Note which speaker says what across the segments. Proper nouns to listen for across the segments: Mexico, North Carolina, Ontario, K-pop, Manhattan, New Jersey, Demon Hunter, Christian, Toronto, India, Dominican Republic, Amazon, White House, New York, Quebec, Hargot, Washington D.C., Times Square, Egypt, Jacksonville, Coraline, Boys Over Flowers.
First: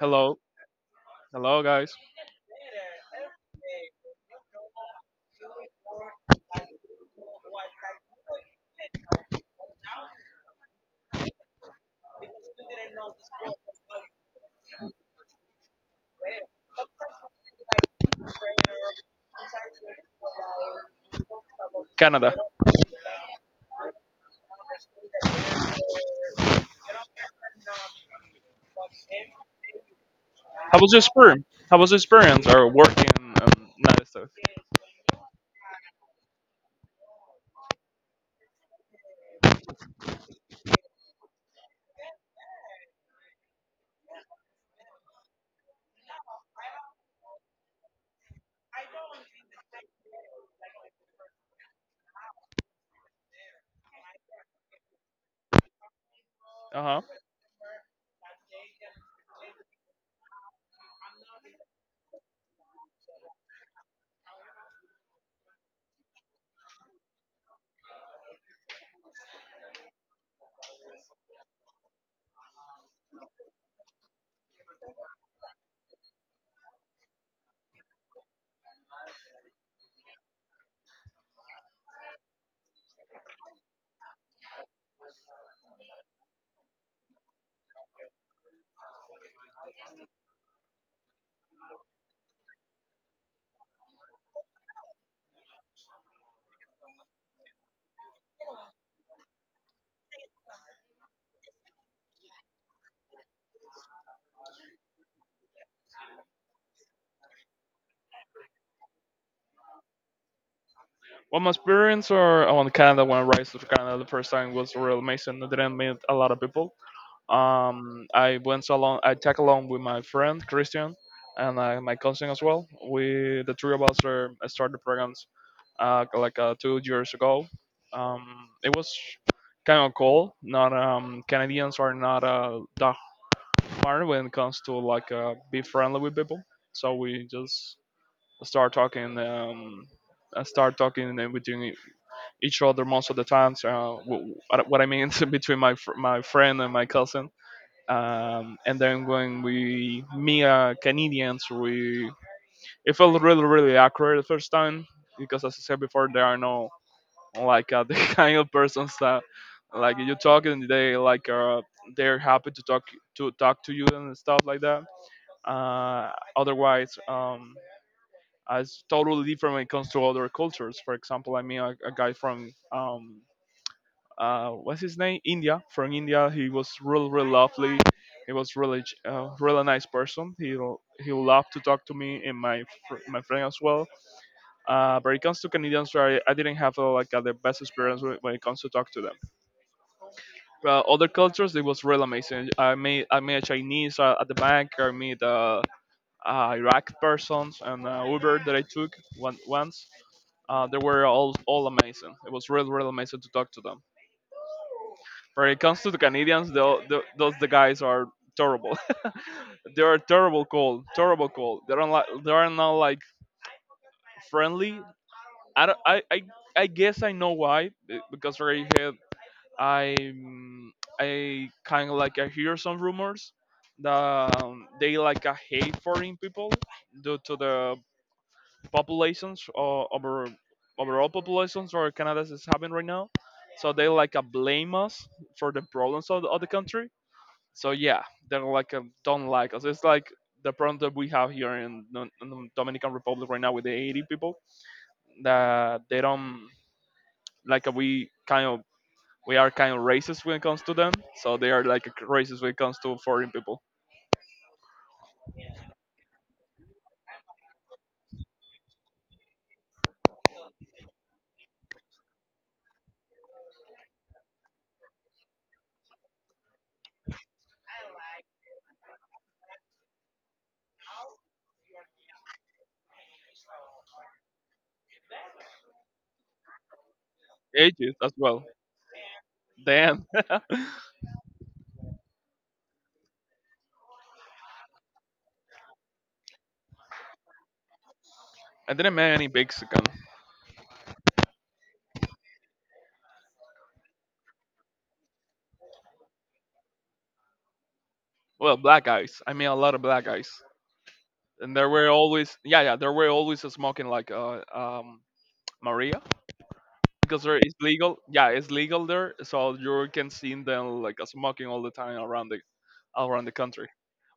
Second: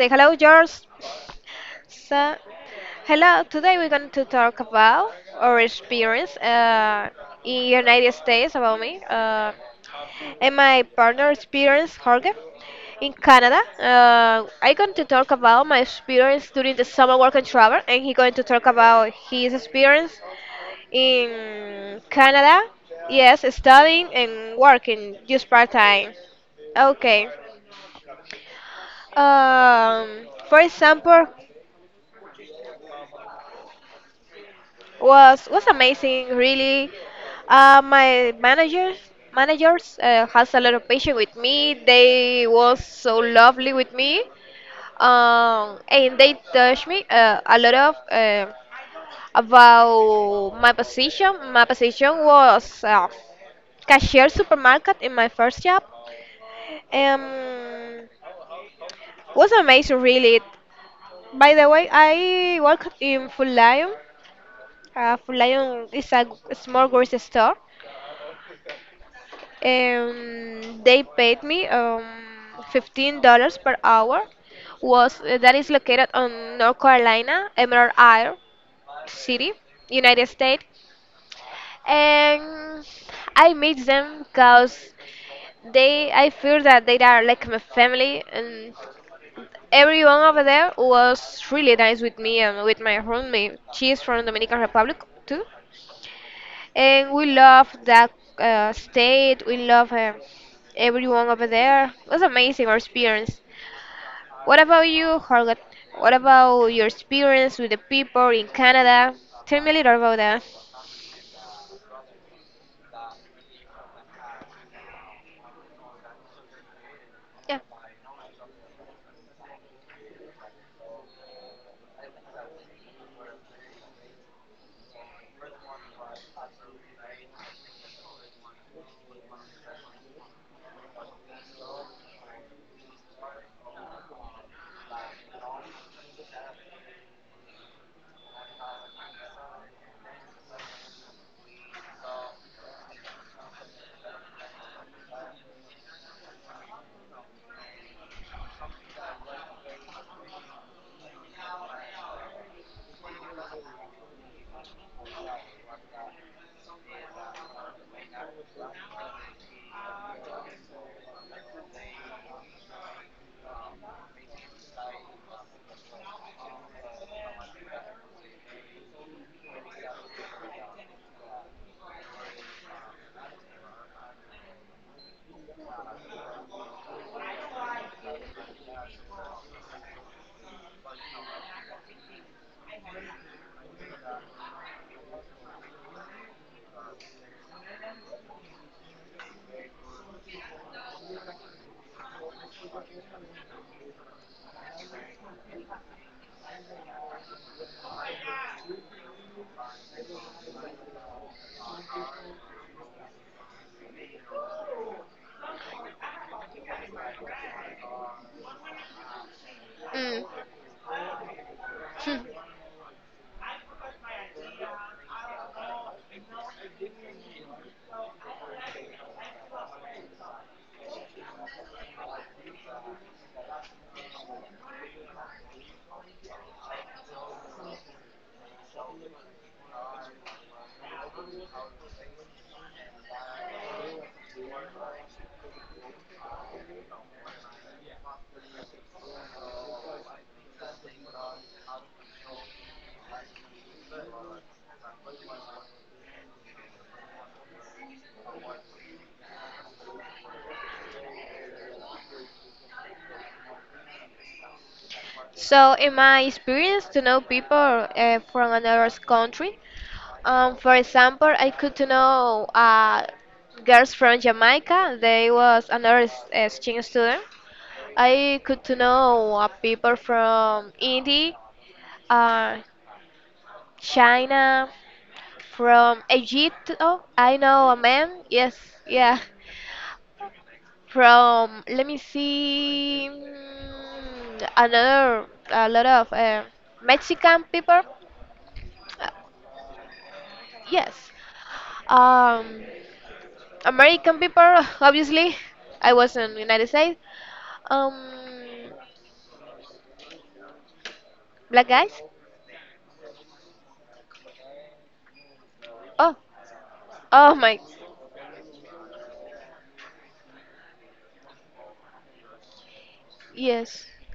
Speaker 1: Hello, hello, guys. Canada. How was your experience? How was your experience or working in United States? Uh huh. Well, my experience or on Canada when I arrived to Canada the first time was real amazing. I didn't meet a lot of people. I went along. I tag along with my friend Christian and my cousin as well. We the three of us are, started programs 2 years ago. Um, it was kind of cool. Not Canadians are not that hard when it comes to be friendly with people. So we just start talking. Start talking and between each other most of the times. What I mean between my friend and my cousin, and then when we meet Canadians, we it felt really really accurate the first time because, as I said before, there are no the kind of persons that like you talk and they they're happy to talk to you and stuff like that. Otherwise, it's totally different when it comes to other cultures. For example, I mean a guy from what's his name? India, from India. He was really really lovely. He was really nice person. He loved to talk to me and my friend as well. But it comes to Canadians, I didn't have the best experience when it comes to talk to them. Well, other cultures, it was really amazing. I made a Chinese at the bank. I made Iraq persons and Uber that I took once. They were all amazing. It was really really amazing to talk to them. When it comes to the Canadians, those the guys are terrible. They are terrible cold, terrible cold. They don't like, they are not like friendly. I don't, I guess I know why because right here I I kind of like I hear some rumors that they hate foreign people due to the populations or overall populations or Canada is having right now. So they blame us for the problems of of the country, so yeah, they're don't like us. It's like the problem that we have here in, in the Dominican Republic right now with the 80 people that they don't like uh, we kind of we are kind of racist when it comes to them. So they are like racist when it comes to foreign people, ages as well. Damn. I didn't meet any Mexican. Well, black guys. I mean a lot of black guys, and there were always, yeah, yeah, there were always smoking Maria because there is legal. Yeah, it's legal there, so you can see them smoking all the time around the country.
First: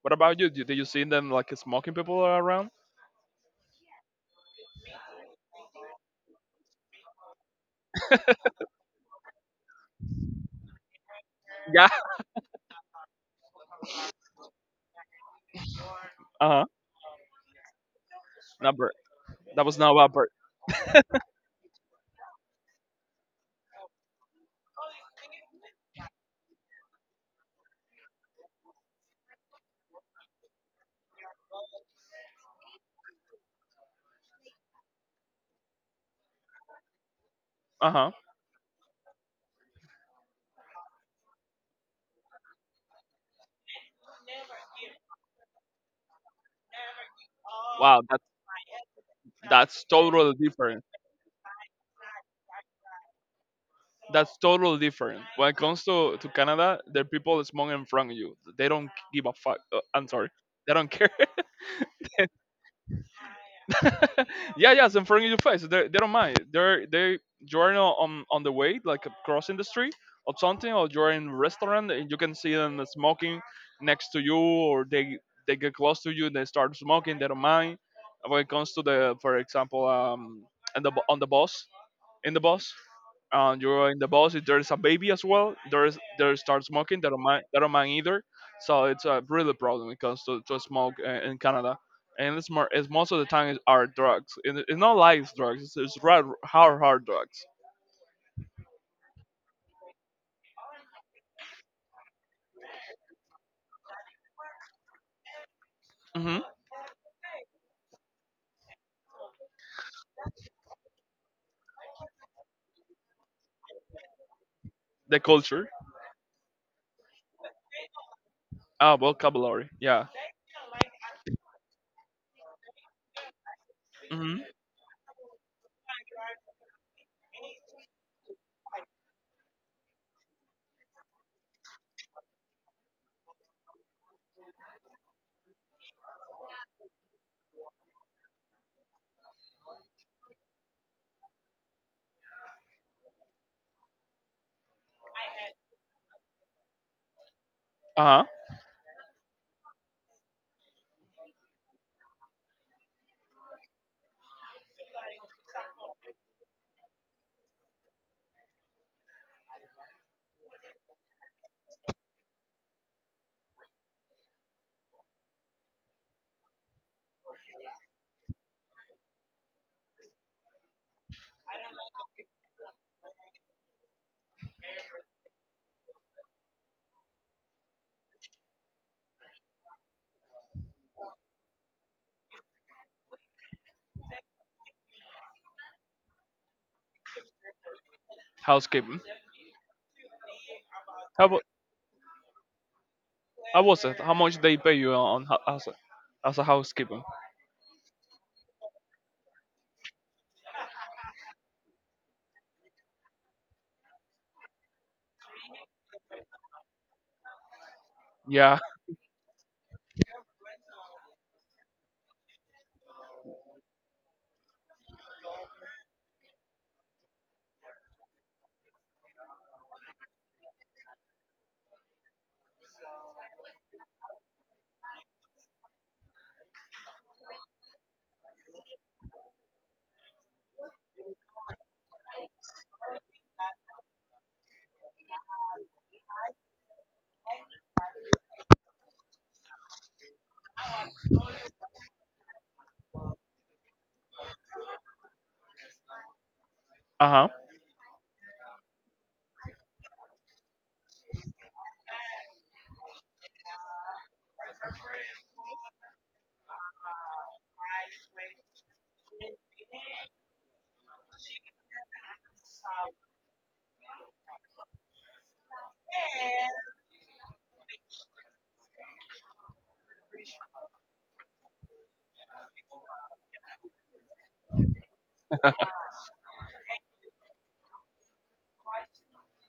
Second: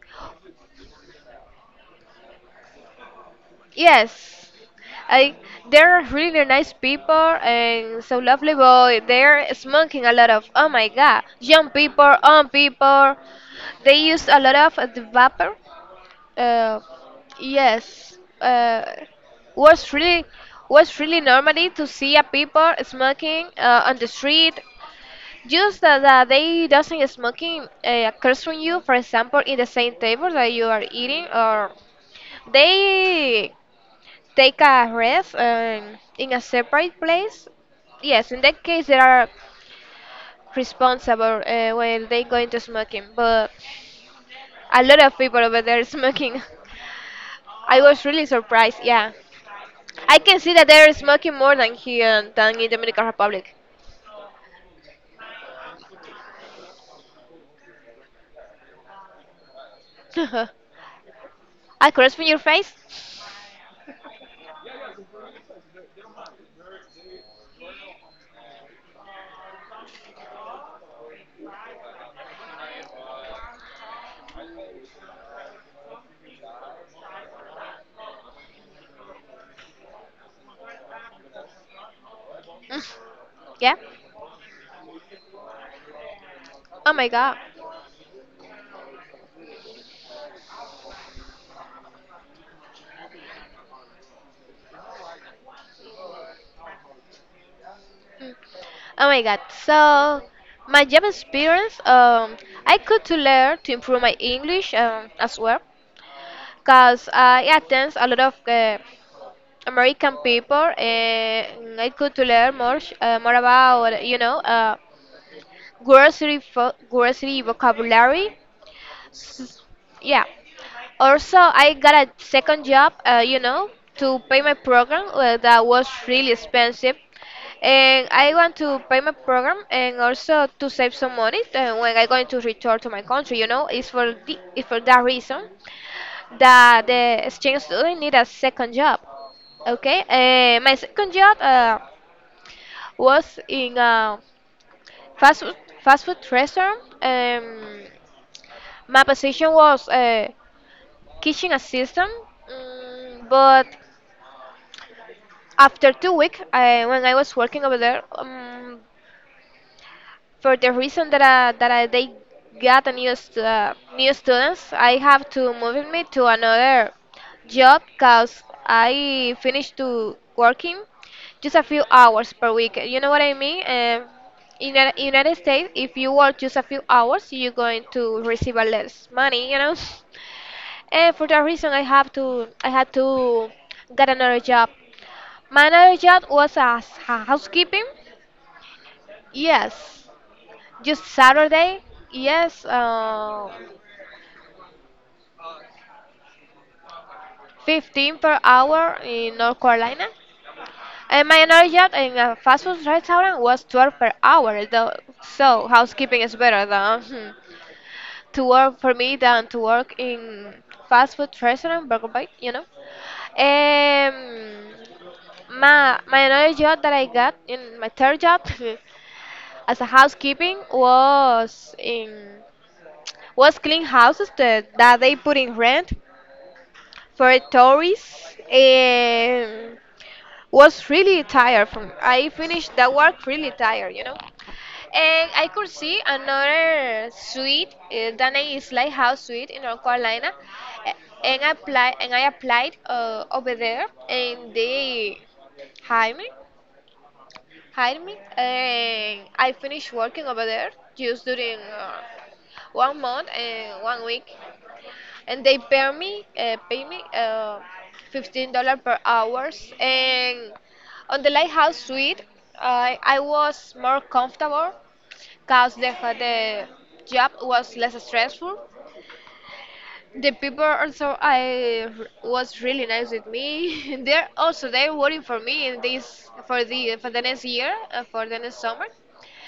Speaker 1: What about you? Do you see them like smoking people around? Yeah. Uh huh. Not bird. That was not about bird. Uh huh. Wow, that's totally different. That's totally different. When it comes to Canada, the people smoking in front of you, they don't give a fuck. I'm sorry. They don't care. Yeah, yeah, it's in front of your face. They don't mind. They're they You're on the way, like crossing the street or something, or you're in restaurant and you can see them smoking next to you, or they get close to you, they start smoking. They don't mind. When it comes to the, for example, on the bus, in the bus, you're in the bus. If there's a baby as well, there start smoking. They don't mind. They don't mind either. So it's a really problem when it comes to smoke in Canada. And it's more. It's most of the time it's our drugs. It's not light drugs. It's hard, hard, hard drugs. Hmm. The culture. Ah, vocabulary. Yeah. Hmm. Uh huh. Housekeeping. How about, how was it? How much they pay you on as a housekeeper? Yeah. Uh huh.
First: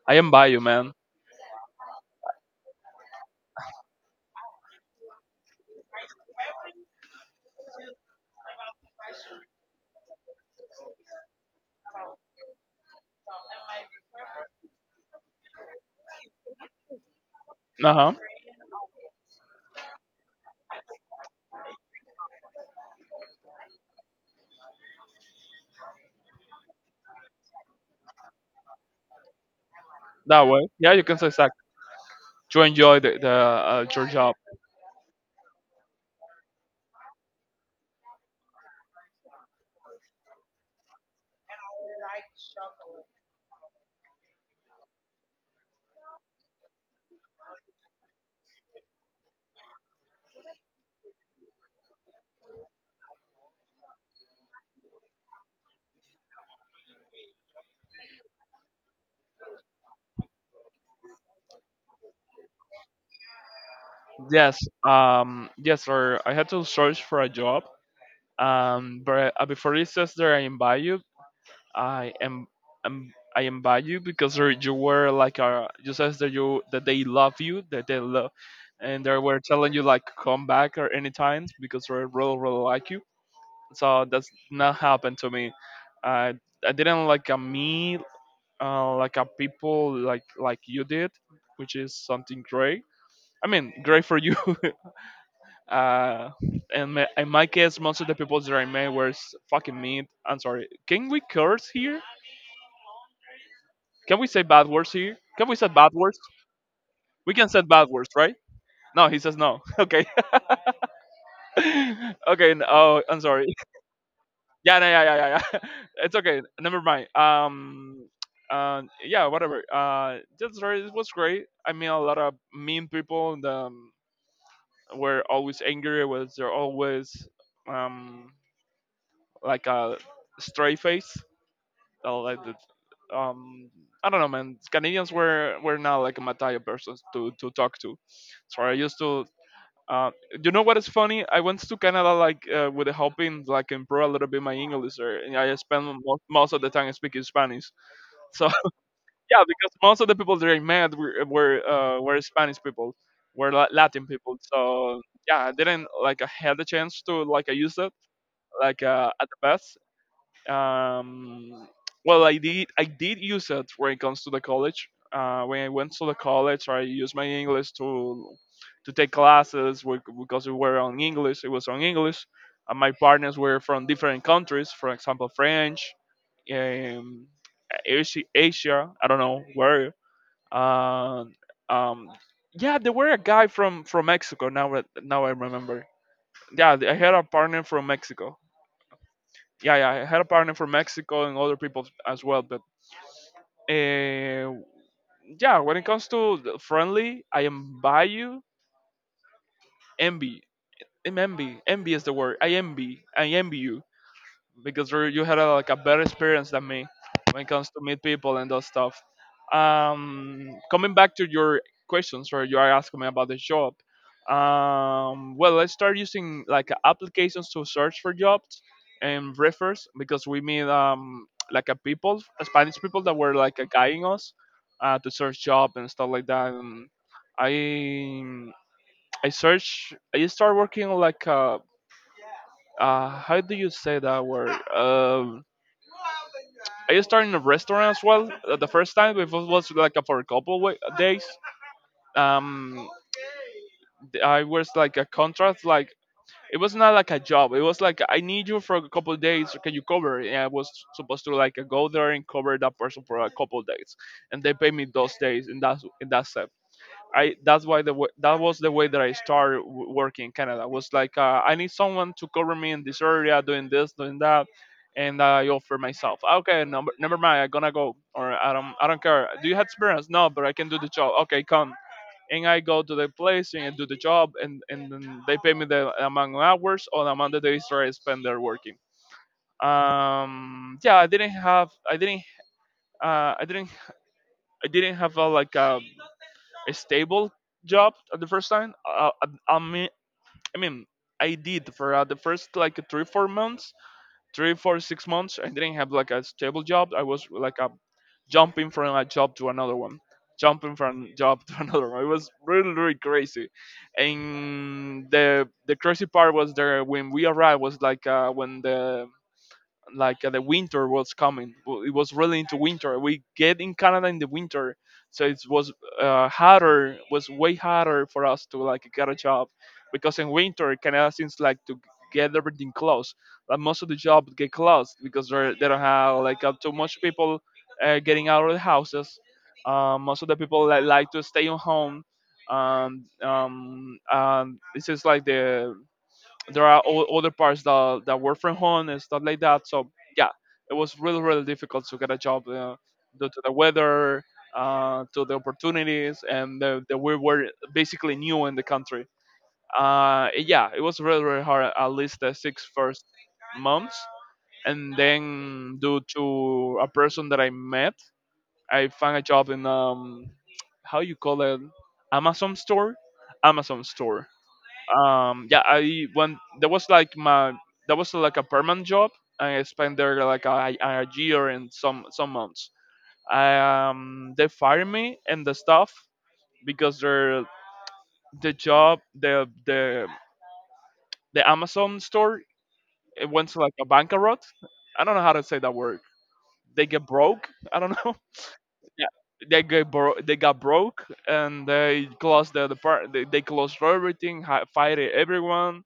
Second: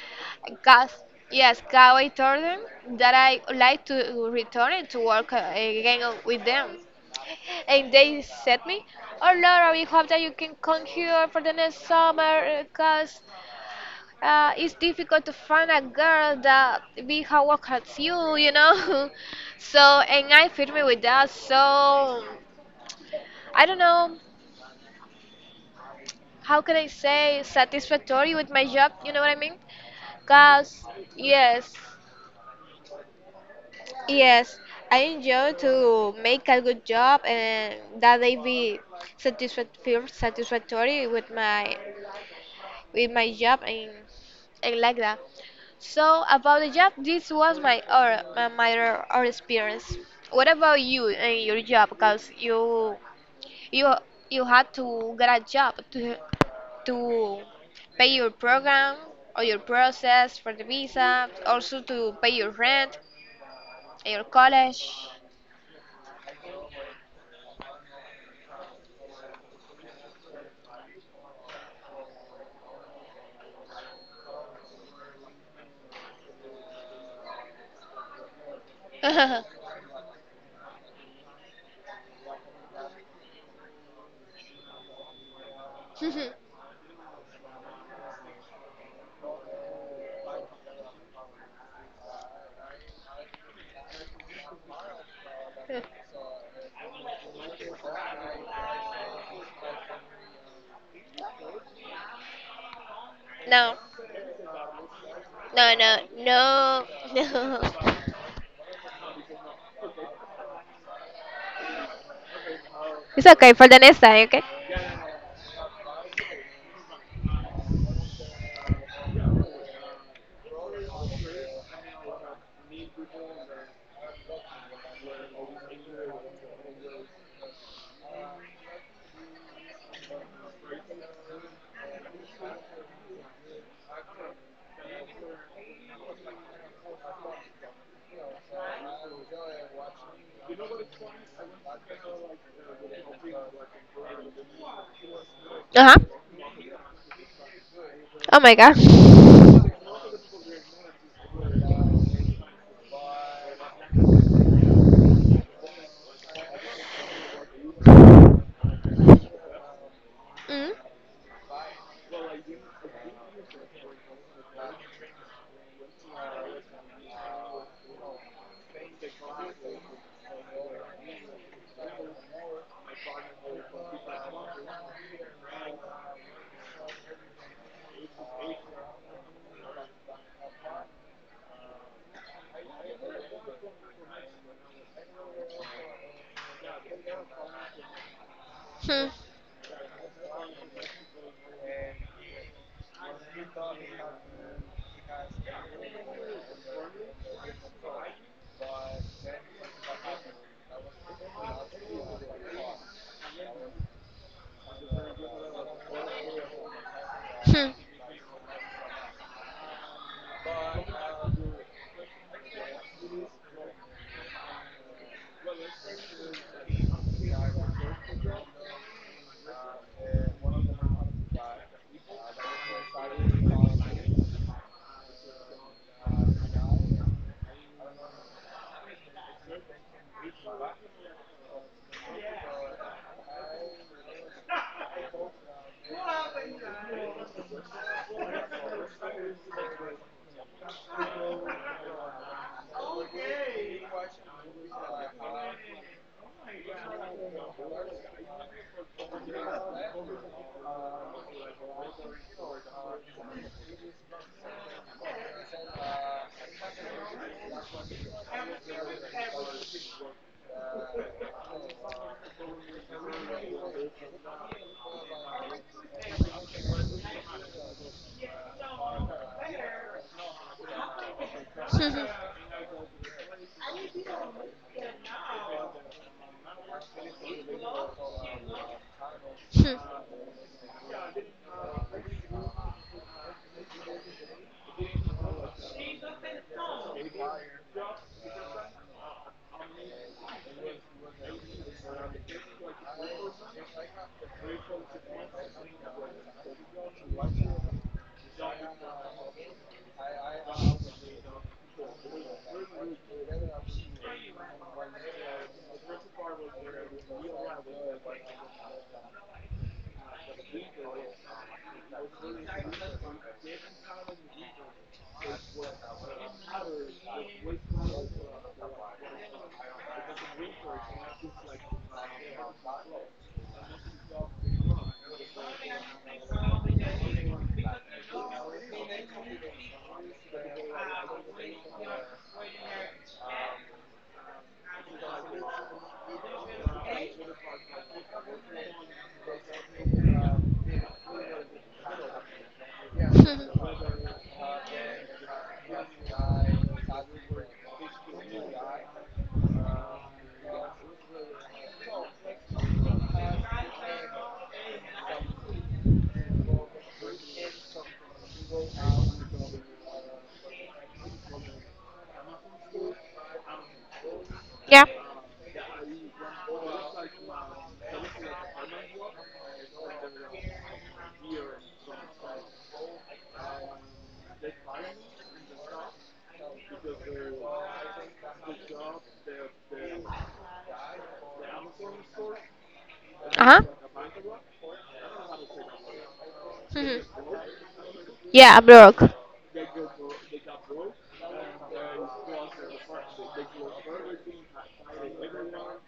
Speaker 1: I am by you, man. Uh huh. That way. Yeah, you can say exact to enjoy the your job. Yes, yes, sir. I had to search for a job. But before it says there, I invite you. I am I invite you because there, you were you says that you, that they love you, that they love, and they were telling you like come back or any times because they really really like you. So that's not happened to me. I I didn't like a me, like a people like you did, which is something great. I mean, great for you. Uh, in my case, most of the people that I met were fucking mean. I'm sorry. Can we curse here? Can we say bad words here? Can we say bad words? We can say bad words, right? No, he says no. Okay. Okay. Oh, I'm sorry. Yeah, no, yeah, yeah, yeah, yeah. It's okay. Never mind. Yeah, whatever. That's right. It was great. I met a lot of mean people in the were always angry. Was they're always um, like a stray face? That like I don't know, man. Canadians were not like Mataya persons to talk to. So I used to. Uh, you know what is funny? I went to Canada with the hoping like improve a little bit my English, or and I spend most of the time speaking Spanish. So yeah, because most of the people that I met were Spanish people, were Latin people. So yeah, I didn't like I had the chance to like I use it at the best. Um, well, I did use it when it comes to the college. When I went to the college, I used my English to take classes because we were on English. It was on English. And my partners were from different countries, for example, French, um, Asia, Asia. I don't know where, uh, um, yeah, there were a guy from Mexico. Now now I remember. Yeah, I had a partner from Mexico. Yeah, yeah, I had a partner from Mexico and other people as well. But uh, yeah, when it comes to the friendly, I am by you envy. I'm envy. Envy is the word. I envy you, because you had a, like a better experience than me when it comes to meet people and those stuff. Coming back to your questions where you are asking me about the job. Well, let's start using like applications to search for jobs and refers because we meet like a people Spanish people that were like guiding us to search job and stuff like that. And I I search I start working like a how do you say that word? Um, I just started in a restaurant as well. The first time it was like for a couple of days. Um, I was like a contract, like it was not like a job. It was like I need you for a couple of days. Can you cover? And I was supposed to like go there and cover that person for a couple of days, and they pay me those days, and that's it. I that's why the wa- That was the way that I started working in Canada. Was I need someone to cover me in this area, doing this, doing that, and I offer myself. Ah, okay, number never mind. I'm gonna go, or I don't care. Do you have experience? No, but I can do the job. Okay, come. And I go to the place and I do the job, and then they pay me the amount of hours or the amount of days that I spend there working. Yeah, I didn't have I didn't I didn't I didn't have a, like a stable job at the first time. I, I mean, I mean, I did for the first like three, 4 months, three, four, 6 months. I didn't have like a stable job. I was like a jumping from a job to another one, jumping from job to another one. It was really, really crazy. And the crazy part was there when we arrived was when the the winter was coming. It was really into winter. We get in Canada in the winter, so it was harder, was way harder for us to like get a job, because in winter Canada seems like to get everything closed. Like most of the jobs get closed because they don't have like too much people getting out of the houses. Most of the people that like to stay at home. This is like the there are other parts that work from home and stuff like that. So yeah, it was really really difficult to get a job due to the weather, to the opportunities, and the we were basically new in the country. Yeah, it was really really hard at least the six first months, and then due to a person that I met, I found a job in how you call it, Amazon store, Amazon store yeah I when that was like my that was like a permanent job and I spent there like a year and some months. They fired me and the staff because their the job the the Amazon store, it went to like a bankrupt. I don't know how to say that word. They get broke, I don't know. Yeah, they got broke and they closed they closed everything, fired everyone,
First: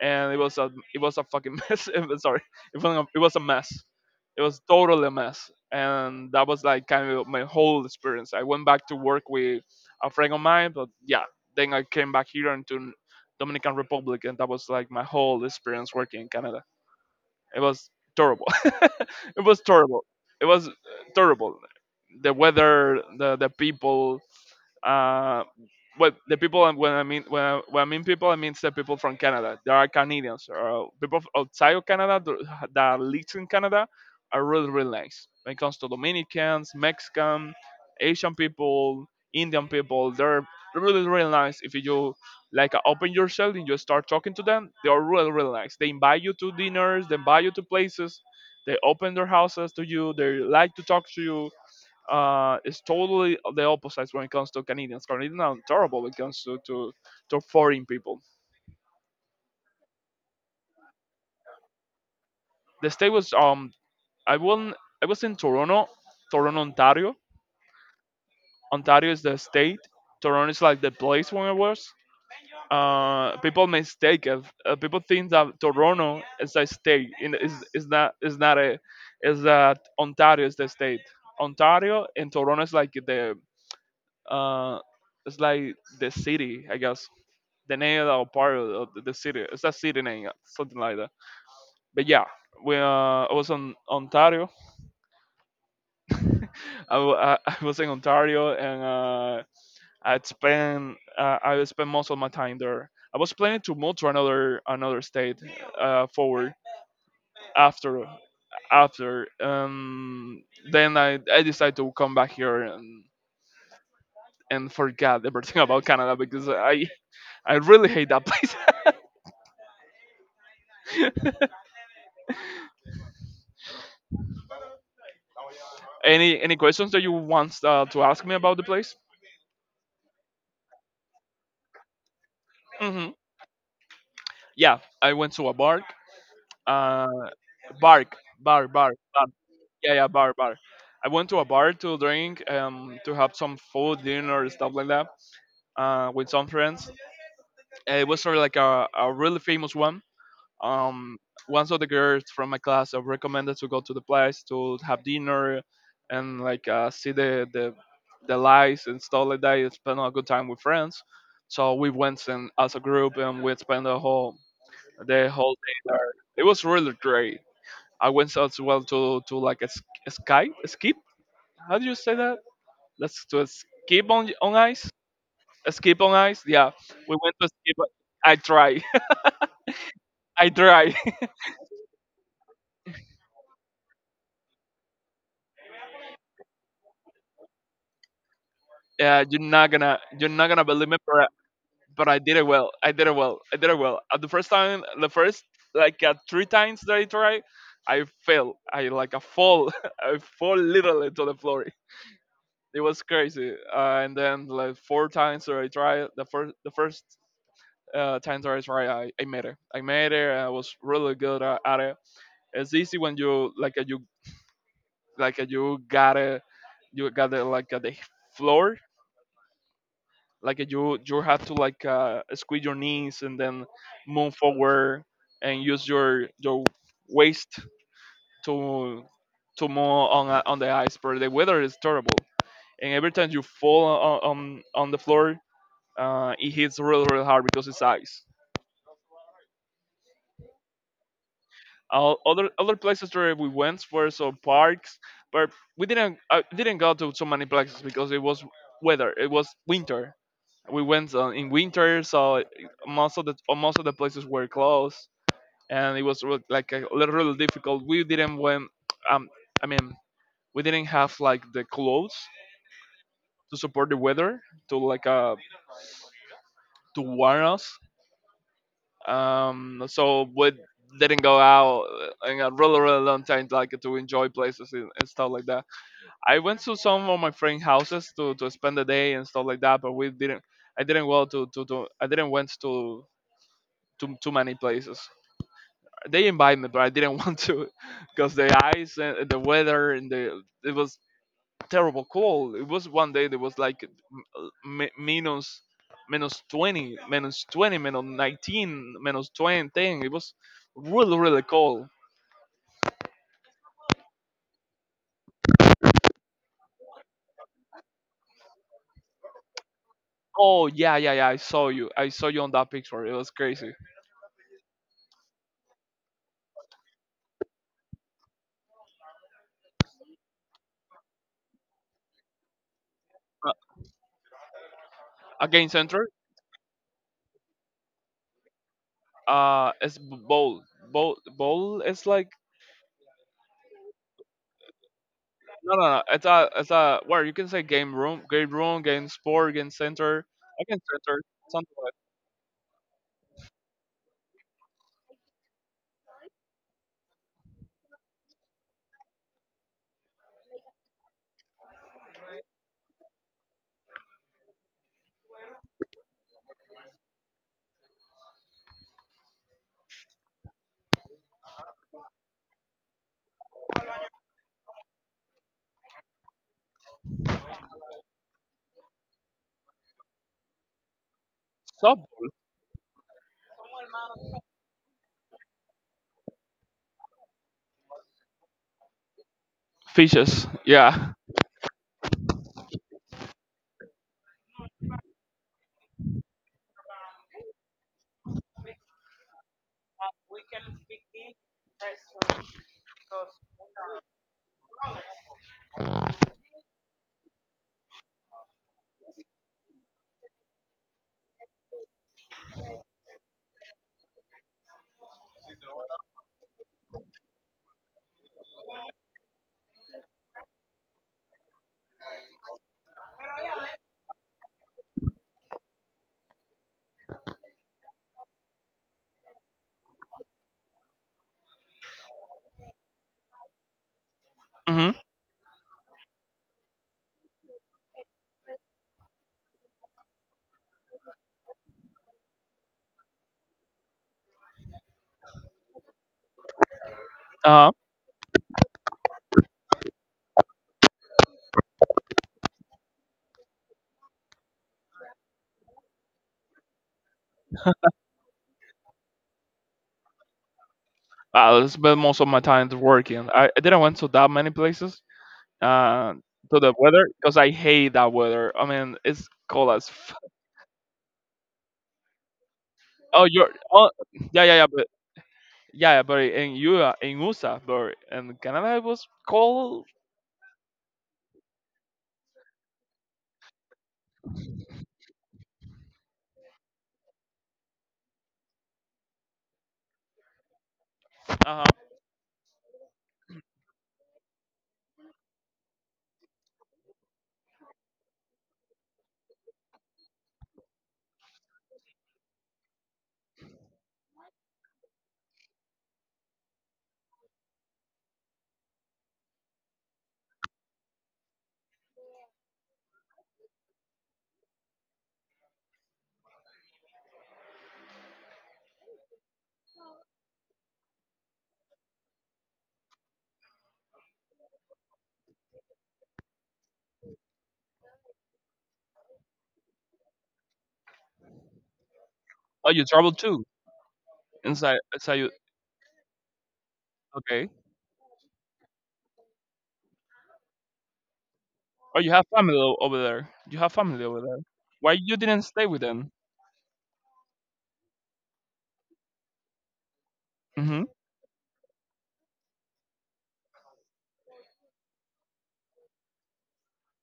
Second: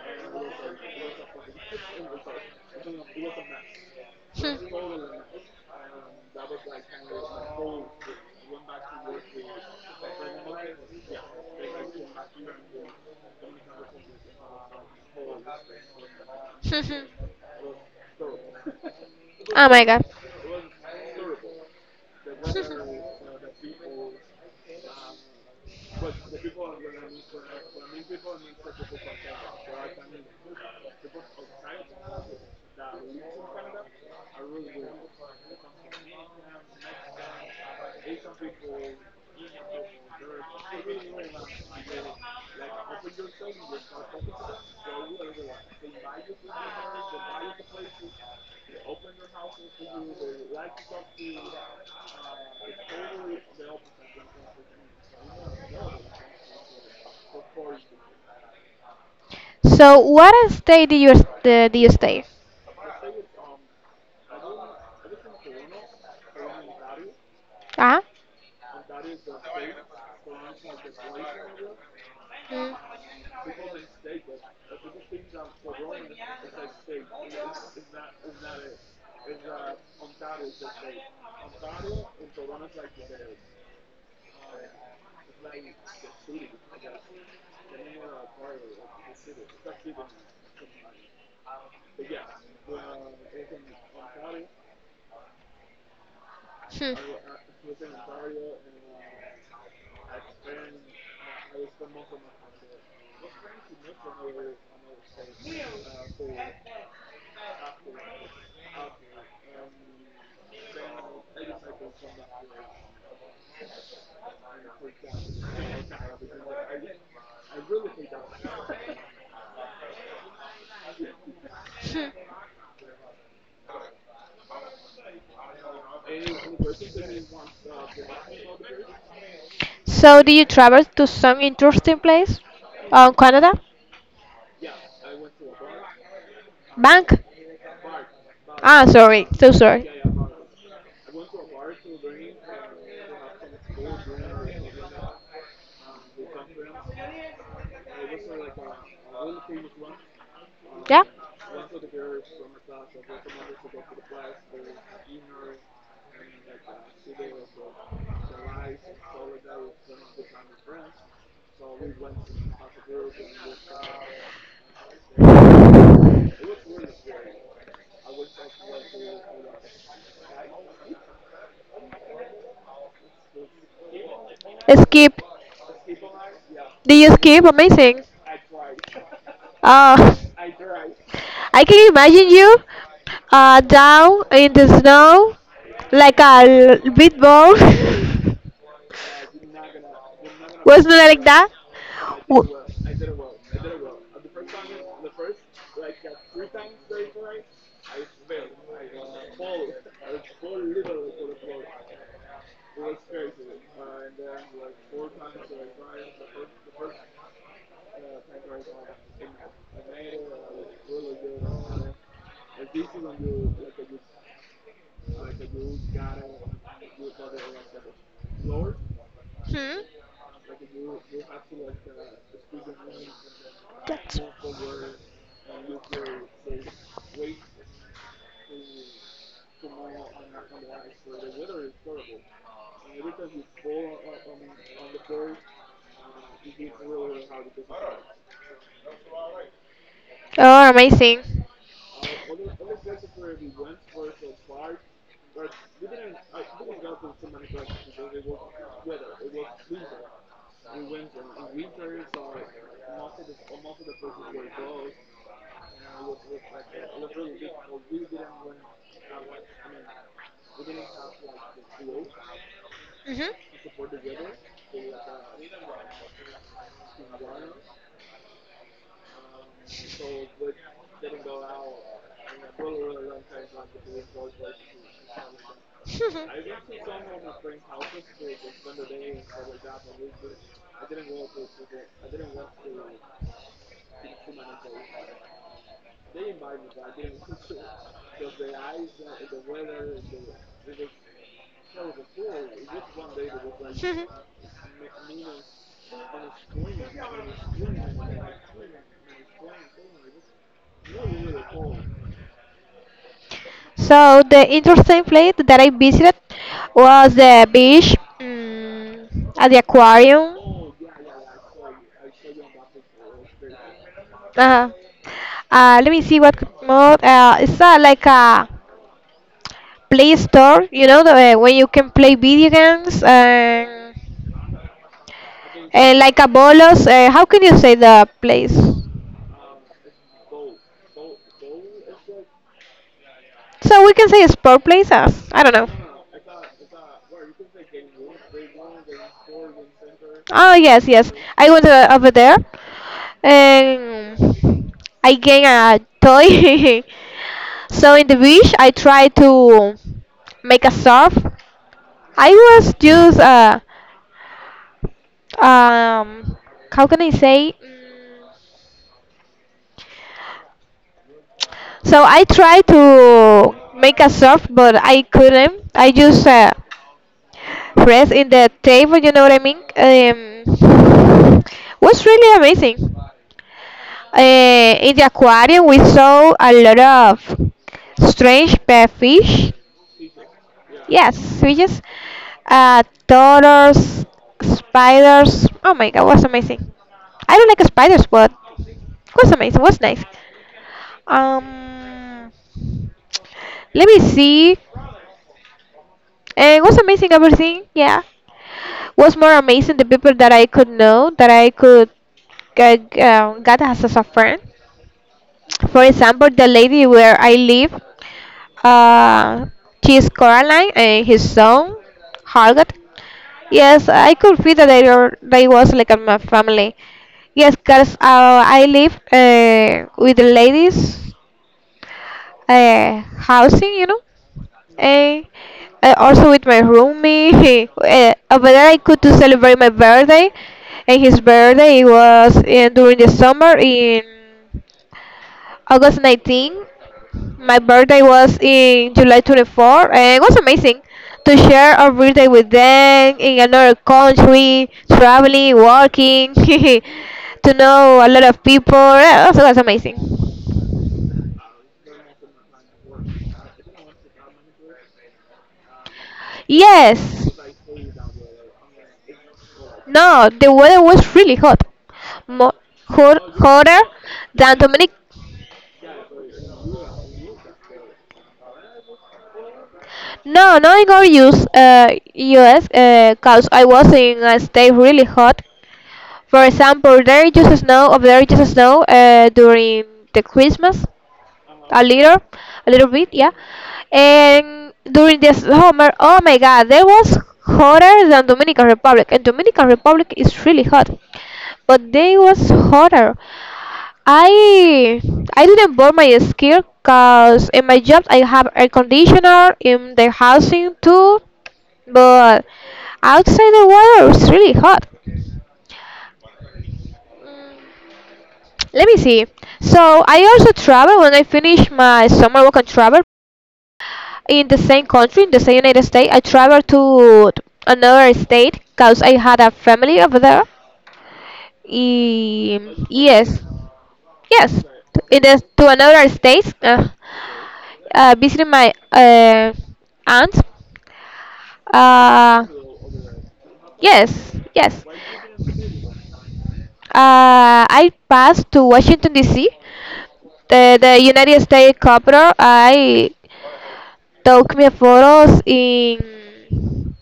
Speaker 1: and it was a fucking mess. Sorry, it was it was a mess. It was totally a mess, and that was like kind of my whole experience. I went back to work with a friend of mine, but yeah, then I came back here into Dominican Republic, and that was like my whole experience working in Canada. It was terrible. It was terrible. It was terrible. The weather, the people, uh, well, the people, and when I mean when I mean people, I mean the people from Canada. There are Canadians or people outside of Canada that lives in Canada are really really nice. When it comes to Dominicans, Mexican, Asian people, Indian people, they're really really nice. If you like open yourself and you start talking to them, they are really really nice. They invite you to dinners, they invite you to places, they open their houses to you, they like to talk to you. Uh, is totally the opposite when it comes to Canadians. Canadians are terrible when it comes to foreign people. The state was I won I was in Toronto, Toronto, Ontario. Ontario is the state. Toronto is like the place where I was. People mistake it. People think that Toronto is a state. And Is not, is not a, is that Ontario is the state. Ontario and Toronto is like the uh, it's like the city, I guess. The name of part of the city. It's a city name, something like that. But yeah, we I was in Ontario. I was in Ontario, and I spent most of my time there. I was planning to move to another state forward after after then I decided to come back here and forget everything about Canada because I really hate that place. Any questions that you want to ask me about the place? Hmm. Yeah, I went to a bar. Uh, bar, bar, bar, bar. Yeah, yeah, bar, bar. I went to a bar to drink, to have some food, dinner, stuff like that, with some friends. It was sort of like a really famous one. Um, once of the girls from my class are recommended to go to the place to have dinner and like see the lights and stuff like that. And spend a good time with friends. So we went and as a group and we spent the whole day there. It was really great. I went as well to like a, sk- a sky a skip. How do you say that? That's to skip on ice.
Speaker 2: Escape.
Speaker 1: A skip on ice. Yeah,
Speaker 2: They
Speaker 1: we went
Speaker 2: escape.
Speaker 1: to skip.
Speaker 2: Amazing.
Speaker 1: I try.
Speaker 2: Uh,
Speaker 1: I try.
Speaker 2: I can imagine you down in the snow like a big ball.
Speaker 1: Yeah, you're not gonna believe
Speaker 2: Wasn't
Speaker 1: me,
Speaker 2: it like that?
Speaker 1: but I did it
Speaker 2: W-
Speaker 1: well. I did it well. I did it well. At the first time, the first like three times that I tried, I fell. I like a fall. I fall literally to the floor. It was crazy. And then like four times that I tried, the first time that I tried, I made it. I made it. I was really good at it. It's easy when you like you like you got it. You got it like at the floor, like you have to like squeeze your knees and then move forward and use your waist to to move on on the ice. But the weather is terrible, and every time you fall on the floor, it hits really really hard because it's ice. Other other places where we went were some parks, but we didn't I didn't go to so many places because it was weather. It was winter, we went in winter, so most of the places were closed, and it was like a little, little difficult. We didn't went, um, I mean, we didn't have like the clothes to support the weather to like to warm us. So we didn't go out in a really really long time like to enjoy places and stuff like that. I went to some of my friend houses to spend the day and stuff like that, but we didn't. I didn't go to I didn't went to too many places. They invited me, but I didn't want to because the ice and the weather and the it was terrible cold. It was one day that was like uh, minus 20, minus 19, minus 20. It was really really cold.
Speaker 2: So the interesting place that I visited was the beach, mm, at the
Speaker 1: Oh
Speaker 2: aquarium.
Speaker 1: yeah yeah yeah. I saw you. I saw you on that picture. It was crazy.
Speaker 2: Uh, Let me see what could more. It's like a Play Store, you know, where you can play video games.
Speaker 1: Uh,
Speaker 2: And.
Speaker 1: again center.
Speaker 2: Like Abolos, how can you say the place? So
Speaker 1: It's bowl. Bowl, bowl. It's like
Speaker 2: we can say sport place as I don't know.
Speaker 1: no, no, no. It's a where you can say game room, game room, game sport,
Speaker 2: Oh
Speaker 1: game
Speaker 2: yes, yes.
Speaker 1: center,
Speaker 2: I went
Speaker 1: something like
Speaker 2: over there and I gained a toy. So in the beach, I tried to make a surf. I was just um how can I say? So I tried to make a surf, but I couldn't. I just rest in the table, you know what I mean?
Speaker 1: sub
Speaker 2: Was really amazing. In the aquarium, we saw a lot of strange pet fish.
Speaker 1: fishes. Yeah.
Speaker 2: Yes, we just turtles, spiders. Oh my God, was amazing. I don't like spiders, but it was amazing. Was nice. Um, Let me see. And it was amazing everything. Yeah, was more amazing the people that I could know, that I could God has a friend. For example, the lady where I live, uh, she is Coraline and his son, Hargot. Yes, I could feel that they, were, they was like a my family. Yes, because I live with the ladies housing, you know,
Speaker 1: Mhm.
Speaker 2: and also with my roomie. Over there, I could to celebrate my birthday, and his birthday was during the summer in August 19. My
Speaker 1: Uh huh.
Speaker 2: birthday was in July 24, and it was amazing to share our birthday with them in another country, traveling, working, to know a lot of people. That also was amazing.
Speaker 1: I spent most of my time working. I didn't went to that many places. Uh, to the weather
Speaker 2: Yes.
Speaker 1: because I hate that weather. I mean, it's cold as.
Speaker 2: No, the weather was really hot. More hot,
Speaker 1: Oh, you're.
Speaker 2: hotter
Speaker 1: Oh, yeah, yeah,
Speaker 2: than
Speaker 1: yeah, but.
Speaker 2: Dominic.
Speaker 1: Yeah, yeah, but in you in USA, but in Canada it was cold.
Speaker 2: No, not in our use US, because I was in a state really hot. For example, there is just snow, or there is just snow during the Christmas,
Speaker 1: Uh-huh.
Speaker 2: a little, a little bit, yeah. And during the summer, oh my God, that was hotter than Dominican Republic, and Dominican Republic is really hot, but they was hotter. I I didn't burn my skin because in my job I have air conditioner in the housing too, but outside the water it's really hot. Let me see. So I also travel when I finish my summer work and travel in the same country, in the same United States. I travel to another state because I had a family over there.
Speaker 1: Oh, you travel
Speaker 2: Yes,
Speaker 1: too
Speaker 2: yes,
Speaker 1: inside. Inside
Speaker 2: in
Speaker 1: you.
Speaker 2: to another state,
Speaker 1: Okay.
Speaker 2: visiting my aunt.
Speaker 1: Oh, you have
Speaker 2: Uh,
Speaker 1: family over there. You have family over
Speaker 2: yes,
Speaker 1: there.
Speaker 2: yes.
Speaker 1: Why you didn't stay with them?
Speaker 2: I passed to Washington D.C.,
Speaker 1: Mhm.
Speaker 2: the United States capital. I took me photos in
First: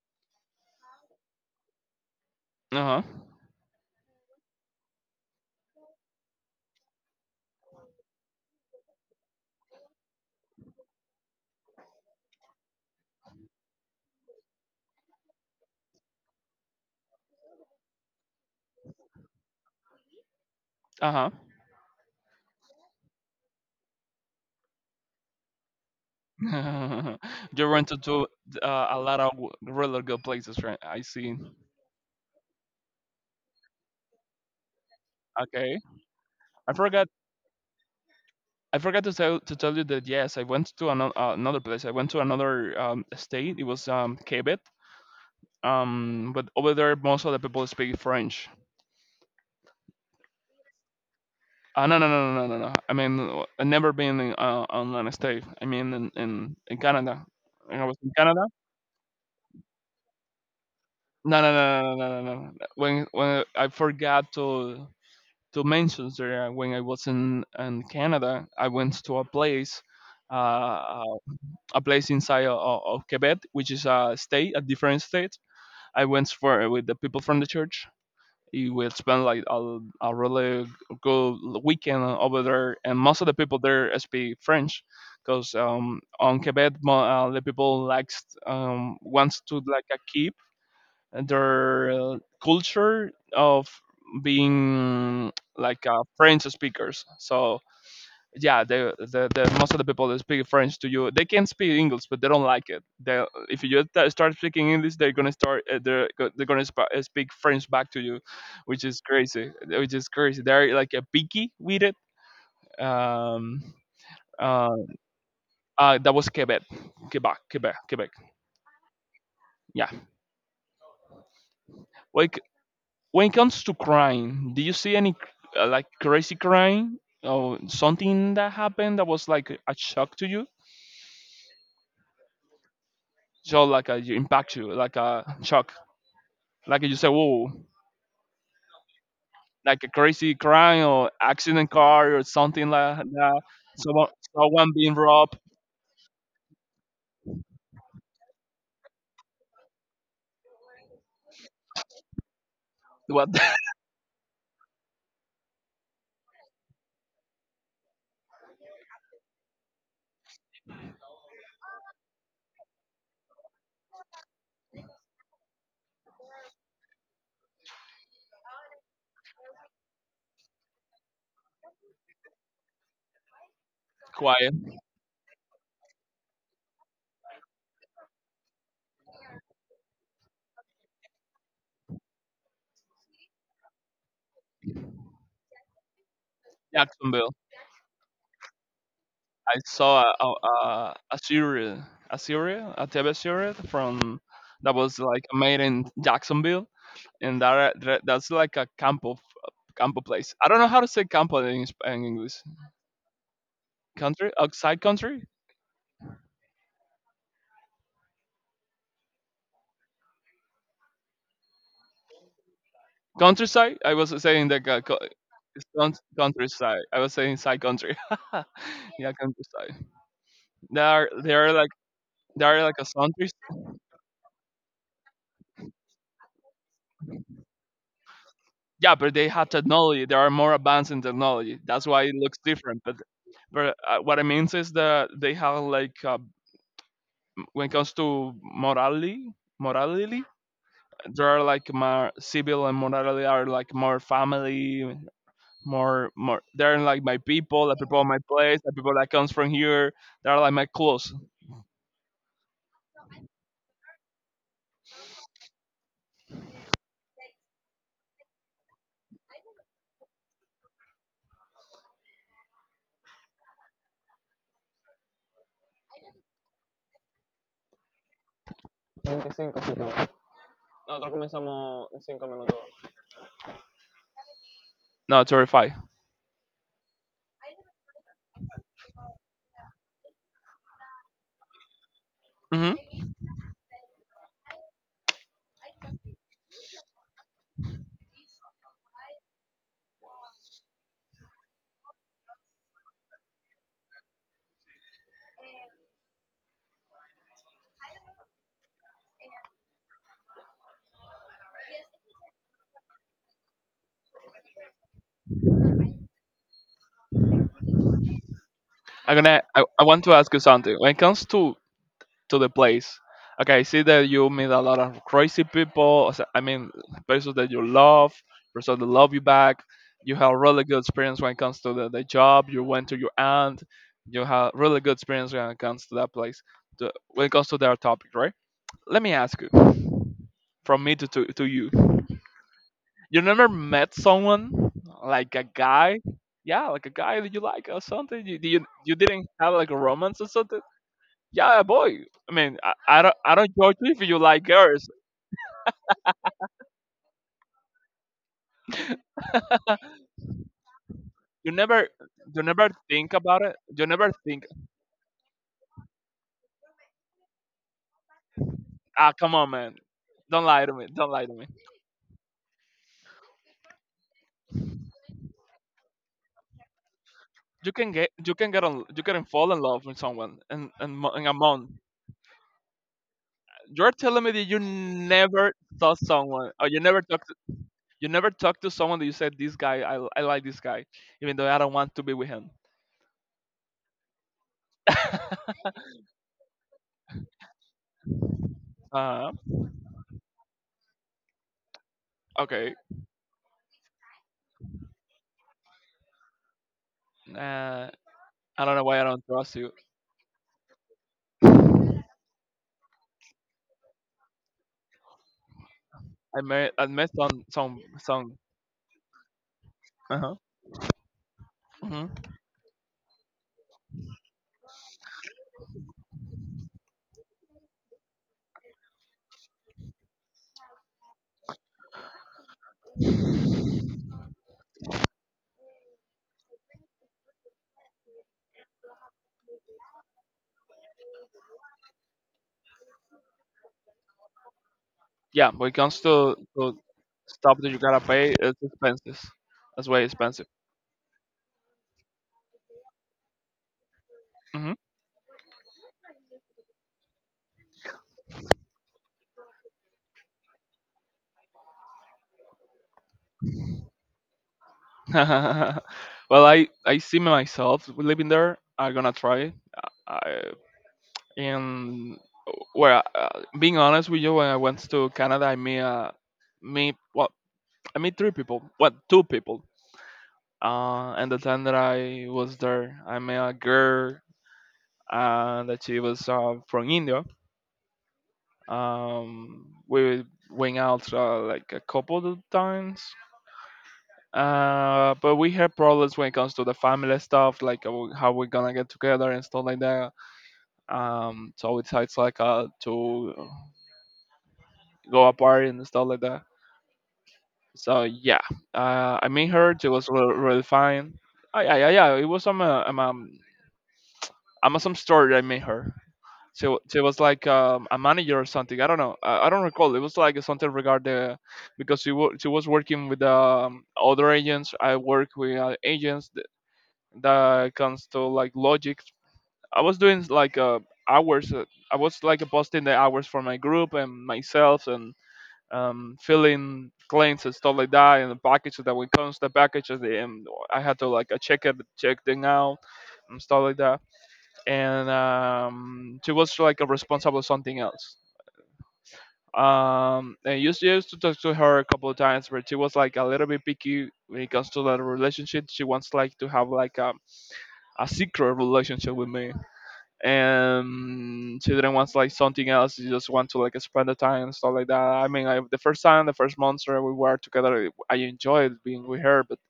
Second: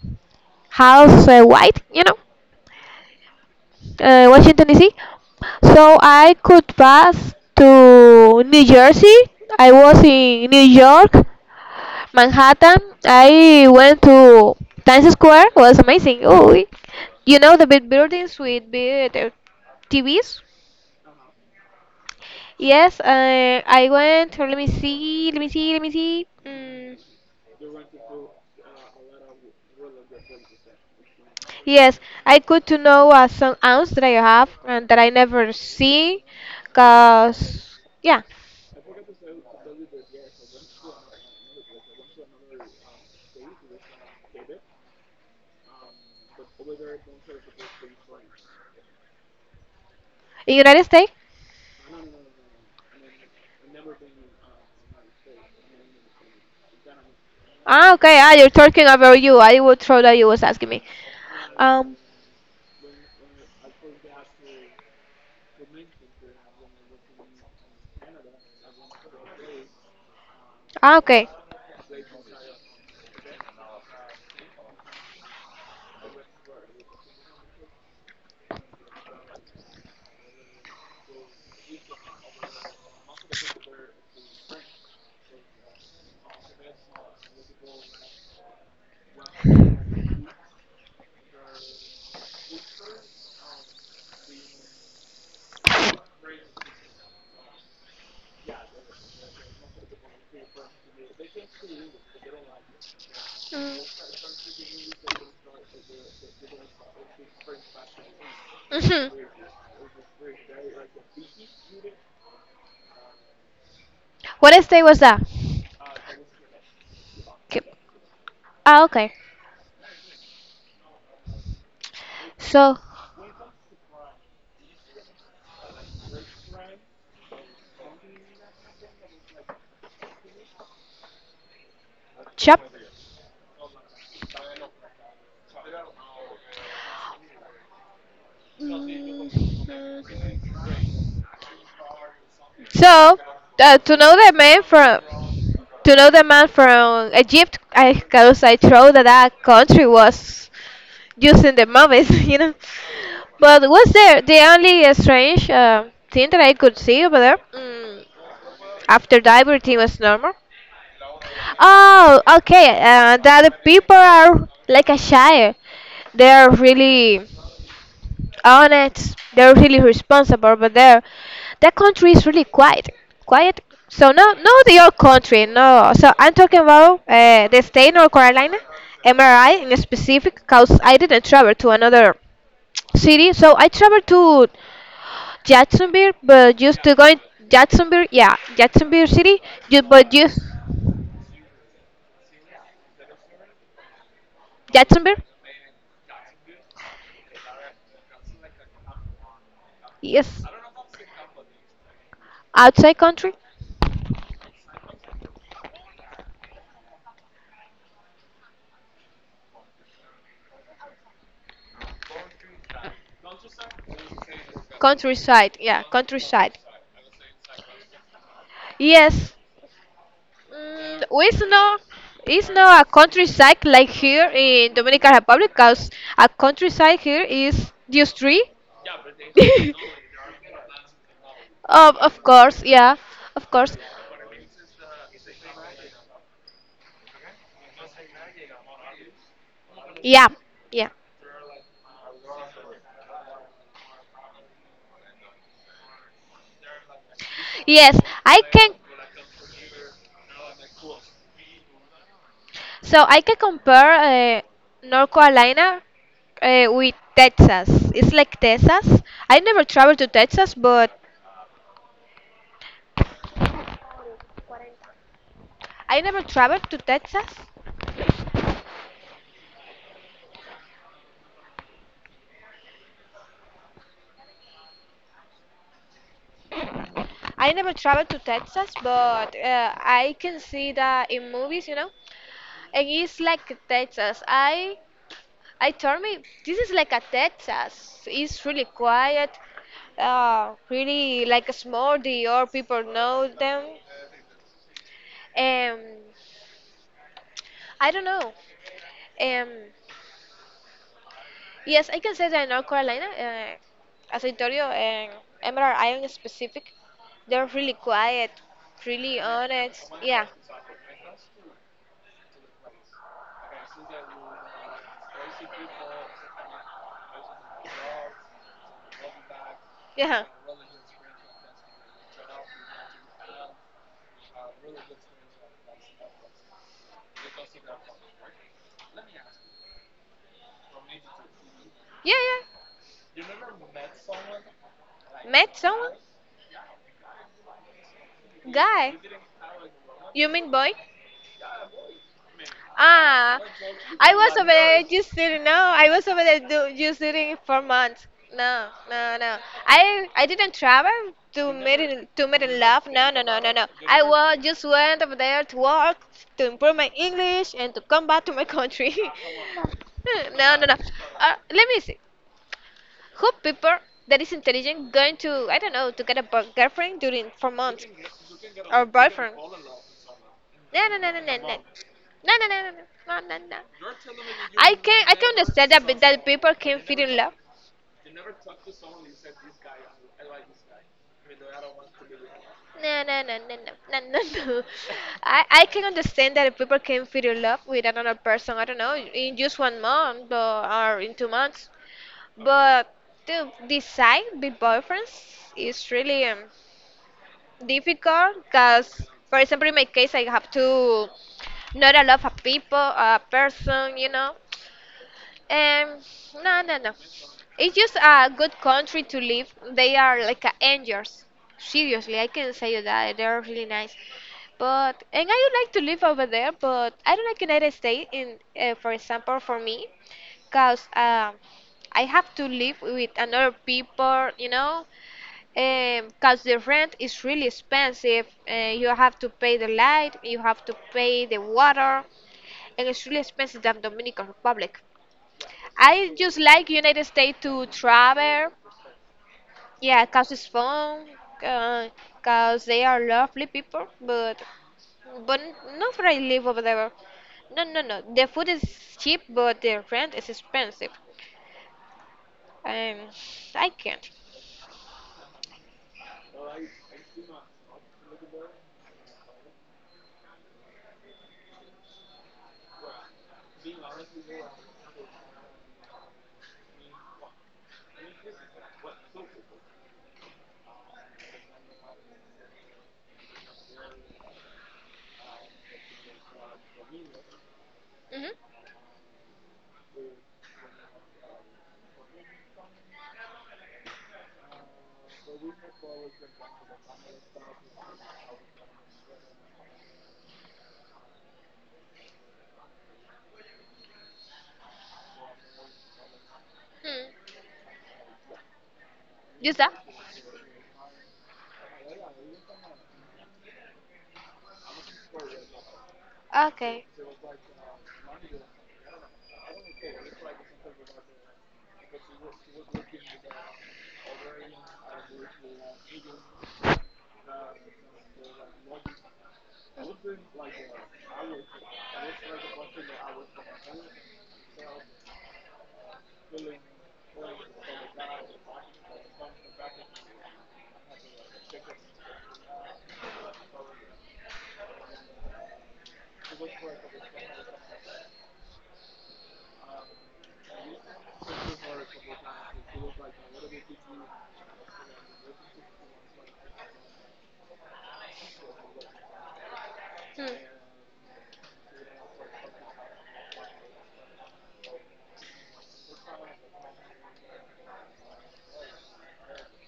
Speaker 2: House White, you know,
Speaker 1: Uh huh.
Speaker 2: Washington D.C. So I could pass to New Jersey. I was in New York, Manhattan. I went to Times Square. Was amazing. You know,
Speaker 1: Uh huh. You rented to a lot of really good places, right? I see.
Speaker 2: yes, I could to know some aunts that I have and that I never
Speaker 1: Okay.
Speaker 2: see,
Speaker 1: I forgot.
Speaker 2: cause yeah,
Speaker 1: I forgot to tell you that yes, I went to another another place. I went to another state. It was Quebec. But over there, most of the people speak French.
Speaker 2: in United States.
Speaker 1: No, no, no, no, no, no, no. I mean, I never been in, on an state. I mean, in Canada. When I was in Canada. No, no, no, no, no, no, no, no. When I forgot to mention there, when I was in Canada, I went to uh, a place inside of Quebec, which is a state, a different state. I went for with the people from the church. We will spend like a really good weekend over there, and most of the people there speak French, because on Quebec, the people likes wants to like a keep their culture of being like French speakers. So yeah, the most of the people that speak French to you, they can speak English, but they don't like it. They, if you just start speaking English, they're gonna start they're gonna speak French back to you, which is crazy. Which is crazy. They're like a picky with it. Um, uh, that was Quebec, Quebec. Yeah. Like. When it comes to crime, do you see any like crazy crime or something that happened that was like a shock to you? So like a, you impact you like a shock, like you say, whoa, like a crazy crime or accident car or something like
Speaker 2: So
Speaker 1: that.
Speaker 2: uh, to
Speaker 1: Someone
Speaker 2: know the man
Speaker 1: Someone being
Speaker 2: from
Speaker 1: robbed.
Speaker 2: To know the man from Egypt, I because I thought that that country was using the movies, you know.
Speaker 1: What?
Speaker 2: But was there the only strange thing that I could see over there? After that, everything was normal. Oh, okay. That the people are like a shy. They are really honest. They're really responsible, but they're that country is really quiet. Quiet. So no, no,
Speaker 1: Quiet.
Speaker 2: your country, no. So I'm talking about the state North Carolina, MRI in specific, cause I didn't travel to another city. So I traveled to Jacksonville, but just to go in
Speaker 1: Jacksonville.
Speaker 2: Jacksonville, yeah, Jacksonville City,
Speaker 1: I saw
Speaker 2: but just
Speaker 1: a, a series, a TV series from that was
Speaker 2: Jacksonville,
Speaker 1: like made in Jacksonville, and that's like a campo place.
Speaker 2: yes,
Speaker 1: I don't know how to say campo in, in English.
Speaker 2: outside country.
Speaker 1: Country, outside country, countryside. I was saying that it's countryside. I was saying side country. Yeah, countryside. They are they are like they are like a country. Yeah, but they have technology. They are more advanced in technology. That's why it looks different. But what I mean is that they have like when it comes to morality, morality, they're like my civil and morality are like more family, more. They're like my people, the people of my place, the people that comes from here. They're like my close. 25 segundos. Nosotros comenzamos en 5 minutos. No, 35. Mm-hmm. I'm gonna. I want to ask you something. When it comes to the place. Okay, I see that you meet a lot of crazy people, I mean, persons that you love, persons that love you back. You have really good experience when it comes to the job. You went to your aunt. You have really good experience when it comes to that place. When it comes to their topic, right? Let me ask you, from me to you. You never met someone like a guy? Yeah, like a guy that you like or something. You didn't have like a romance or something. Yeah, boy. I mean, I don't judge you if you like girls. You never you never think about it. You never think. Ah, come on, man. Don't lie to me. Don't lie to me. You can get on you can fall in love with someone in a month. You're telling me that you never saw someone or you never talked to someone that you said this guy. I like this guy even though I don't want to be with him. uh okay. Uh, I don't know why I don't trust you. I met some. Uh-huh. Hmm. Yeah, when it comes to stuff that you gotta pay, it's expenses. That's way expensive. Hmm. Well, I see myself living there. I'm gonna try it. I, and well, being honest with you, when I went to Canada, I met me well, I met three people. What, two people? And the time that I was there, I met a girl, that she was from India. We went out like a couple of times, but we had problems when it comes to the family stuff, like how we're gonna get together and stuff like that. So we decided like to go apart and stuff like that. So yeah, I met her. She was really fine. Yeah, yeah, yeah. It was some Amazon store that I met her. So it was like a manager or something. I don't know. I don't recall. It was like something regarding because she was working with other agents. I work with agents that comes to like logic. I was doing like hours. I was like posting the hours for my group and myself, and filling claims and stuff like that, and the packages that when comes the packages. I had to like check it, check them out and stuff like that, and she was like a responsible something else. And used to talk to her a couple of times, but she was like a little bit picky when it comes to that relationship. She wants like to have like a secret relationship with me, and she didn't want like something else. She just want to like spend the time and stuff like that. I mean, the first time, the first months that we were together, I enjoyed being with her, but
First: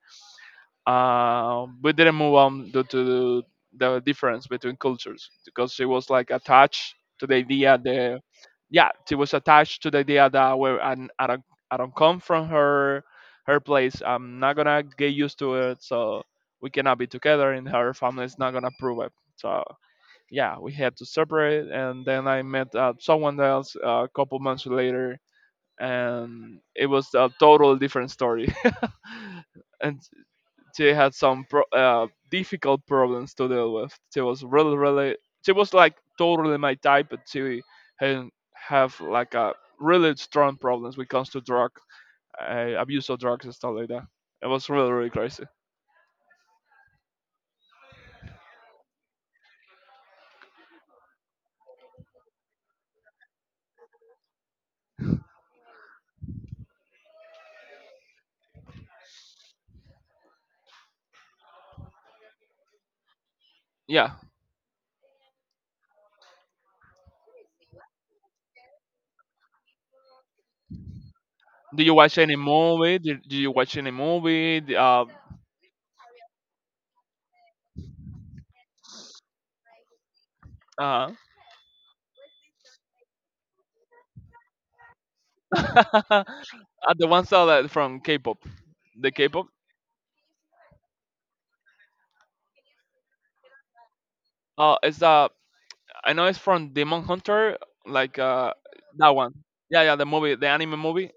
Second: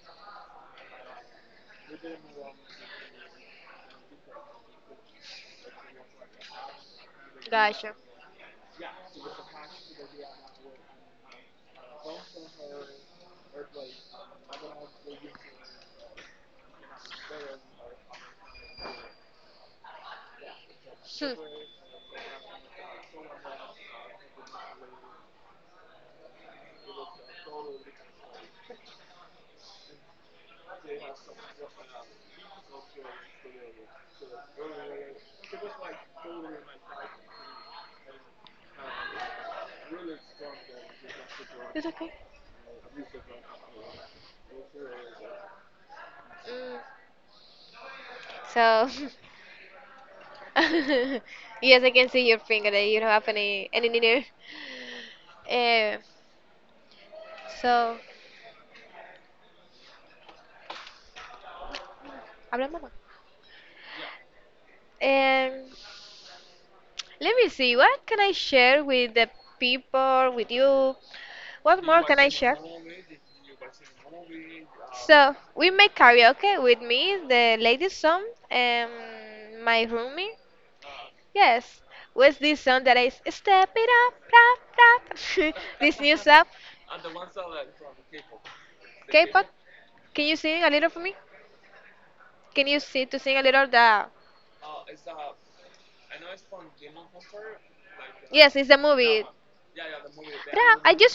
Speaker 1: we didn't move on due to the difference between cultures, because she was like attached to the idea that, yeah, she was attached to the idea that where I don't come from her place, I'm not gonna get used to it, so we cannot be together, and her family is not gonna approve it. So yeah, we had to separate, and then I met someone else a couple months later, and it was a total different story. And she had some difficult problems to deal with. She was really, really. She was like totally my type, but she had have like a really strong problems when it comes to drug, abuse of drugs and stuff like that. It was really, really crazy. Yeah. Do you watch any movie? Did you watch any movie? Uh, uh, the ones that are from K-pop. The K-pop. It's I know it's from Demon Hunter, like that one. Yeah, yeah, the movie, the anime movie,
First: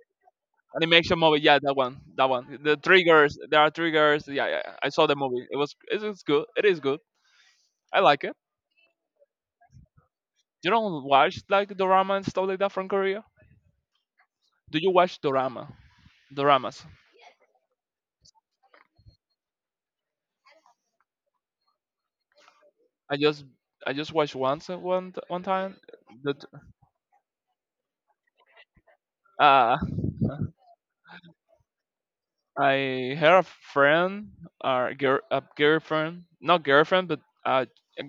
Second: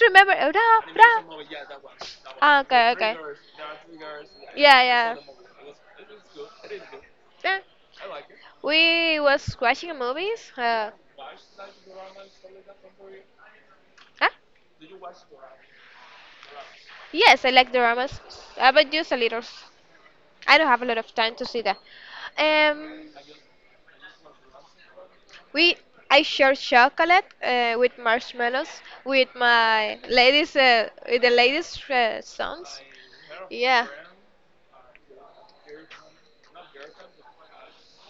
Speaker 1: animation movie. Yeah, that one, that one. The triggers, there are triggers. Yeah, yeah, yeah. I saw the movie. It is good. It is good. I like it. You don't watch like drama and stuff like that from Korea. Do you watch drama? Doramas. I just, I just watched once at one time. That, uh, I had a friend, or girl, a girlfriend, not girlfriend, but uh, a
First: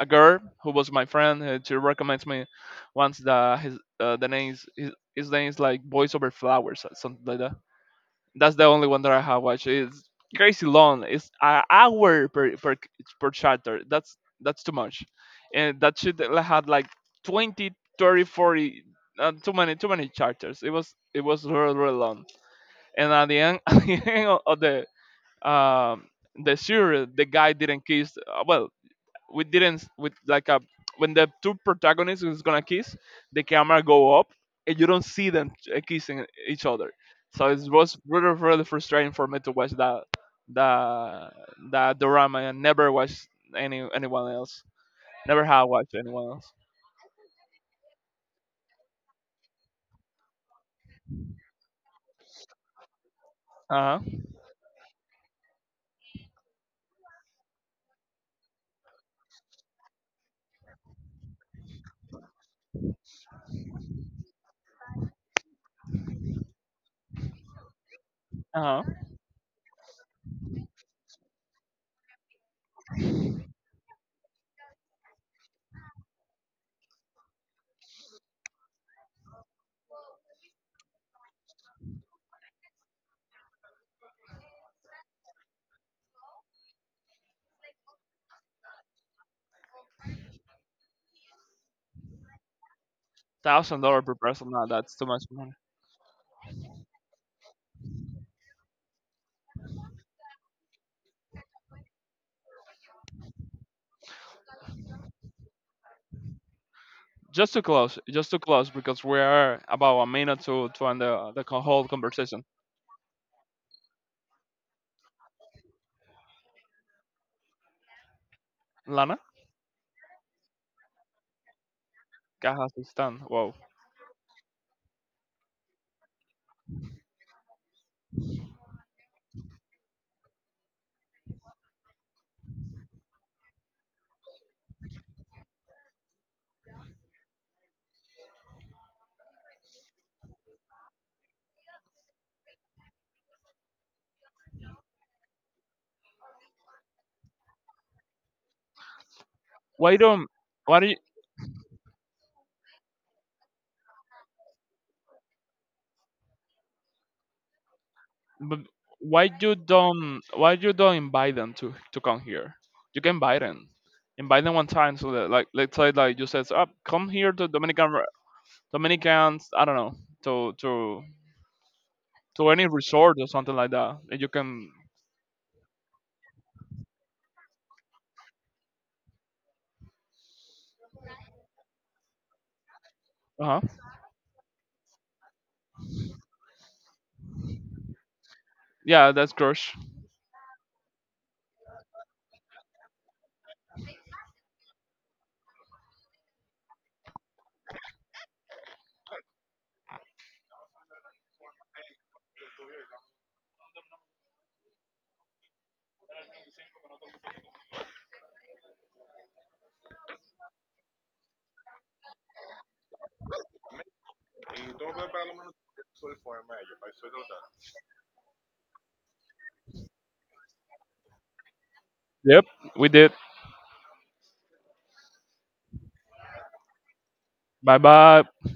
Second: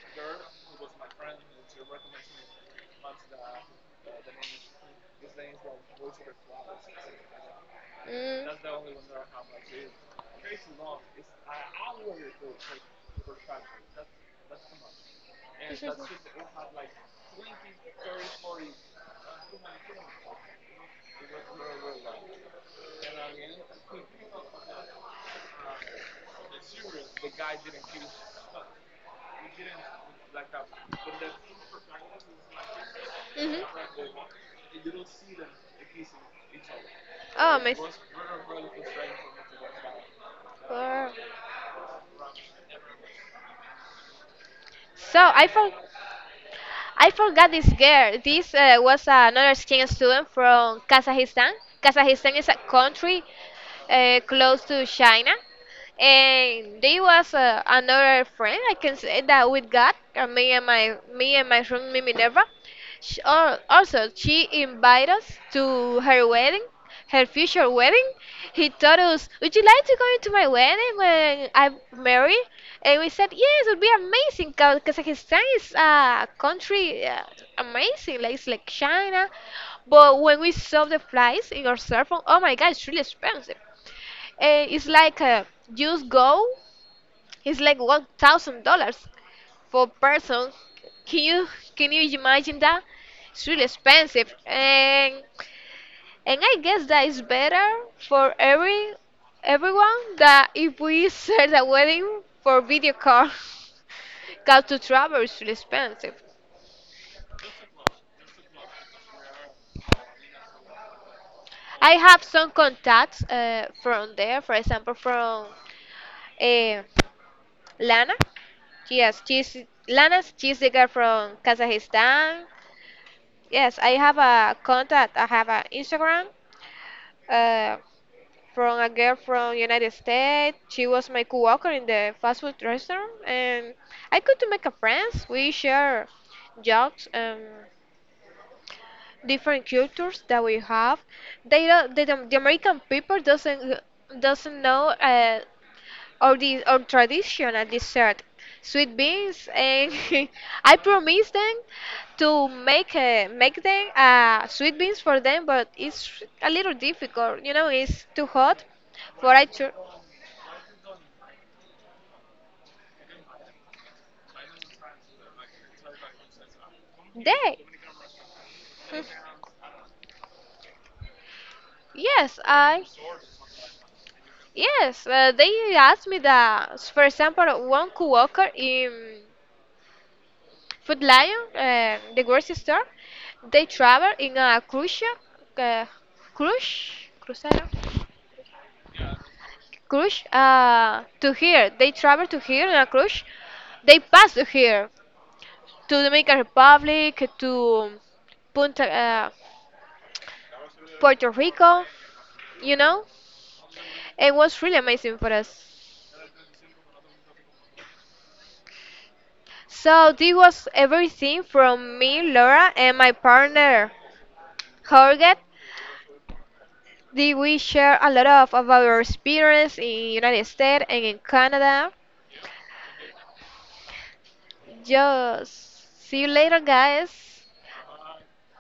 Speaker 1: a girl who was my friend. She recommends me once, the name is his name is like Boys Over Flowers or something like that. That's the only one that I have watched. It's crazy long. It's an hour per chapter. That's too much, and that should have had like 20, 30, 40. Too many, too many chapters. It was really really long. And at the end, at the end of um the series, the guy didn't kiss. Well, we didn't with like a, when the two protagonists is gonna kiss, the camera go up, and you don't see them kissing each other. So it was really really frustrating for me to watch that that drama and never watch anyone else. Never have watched anyone else. Uh huh. Uh huh. $1,000 per person. No, that's too much money. Just to close, because we are about a minute to end whole conversation. Lana, Kazakhstan. Wow. Why don't why do But why you don't invite them to come here? You can invite them. Invite them one time so that like let's say like you says, oh, come here to Dominicans, I don't know, to to to any resort or something like that. And you can. Uh huh. Yeah, that's crush. Yep, we did. Bye bye.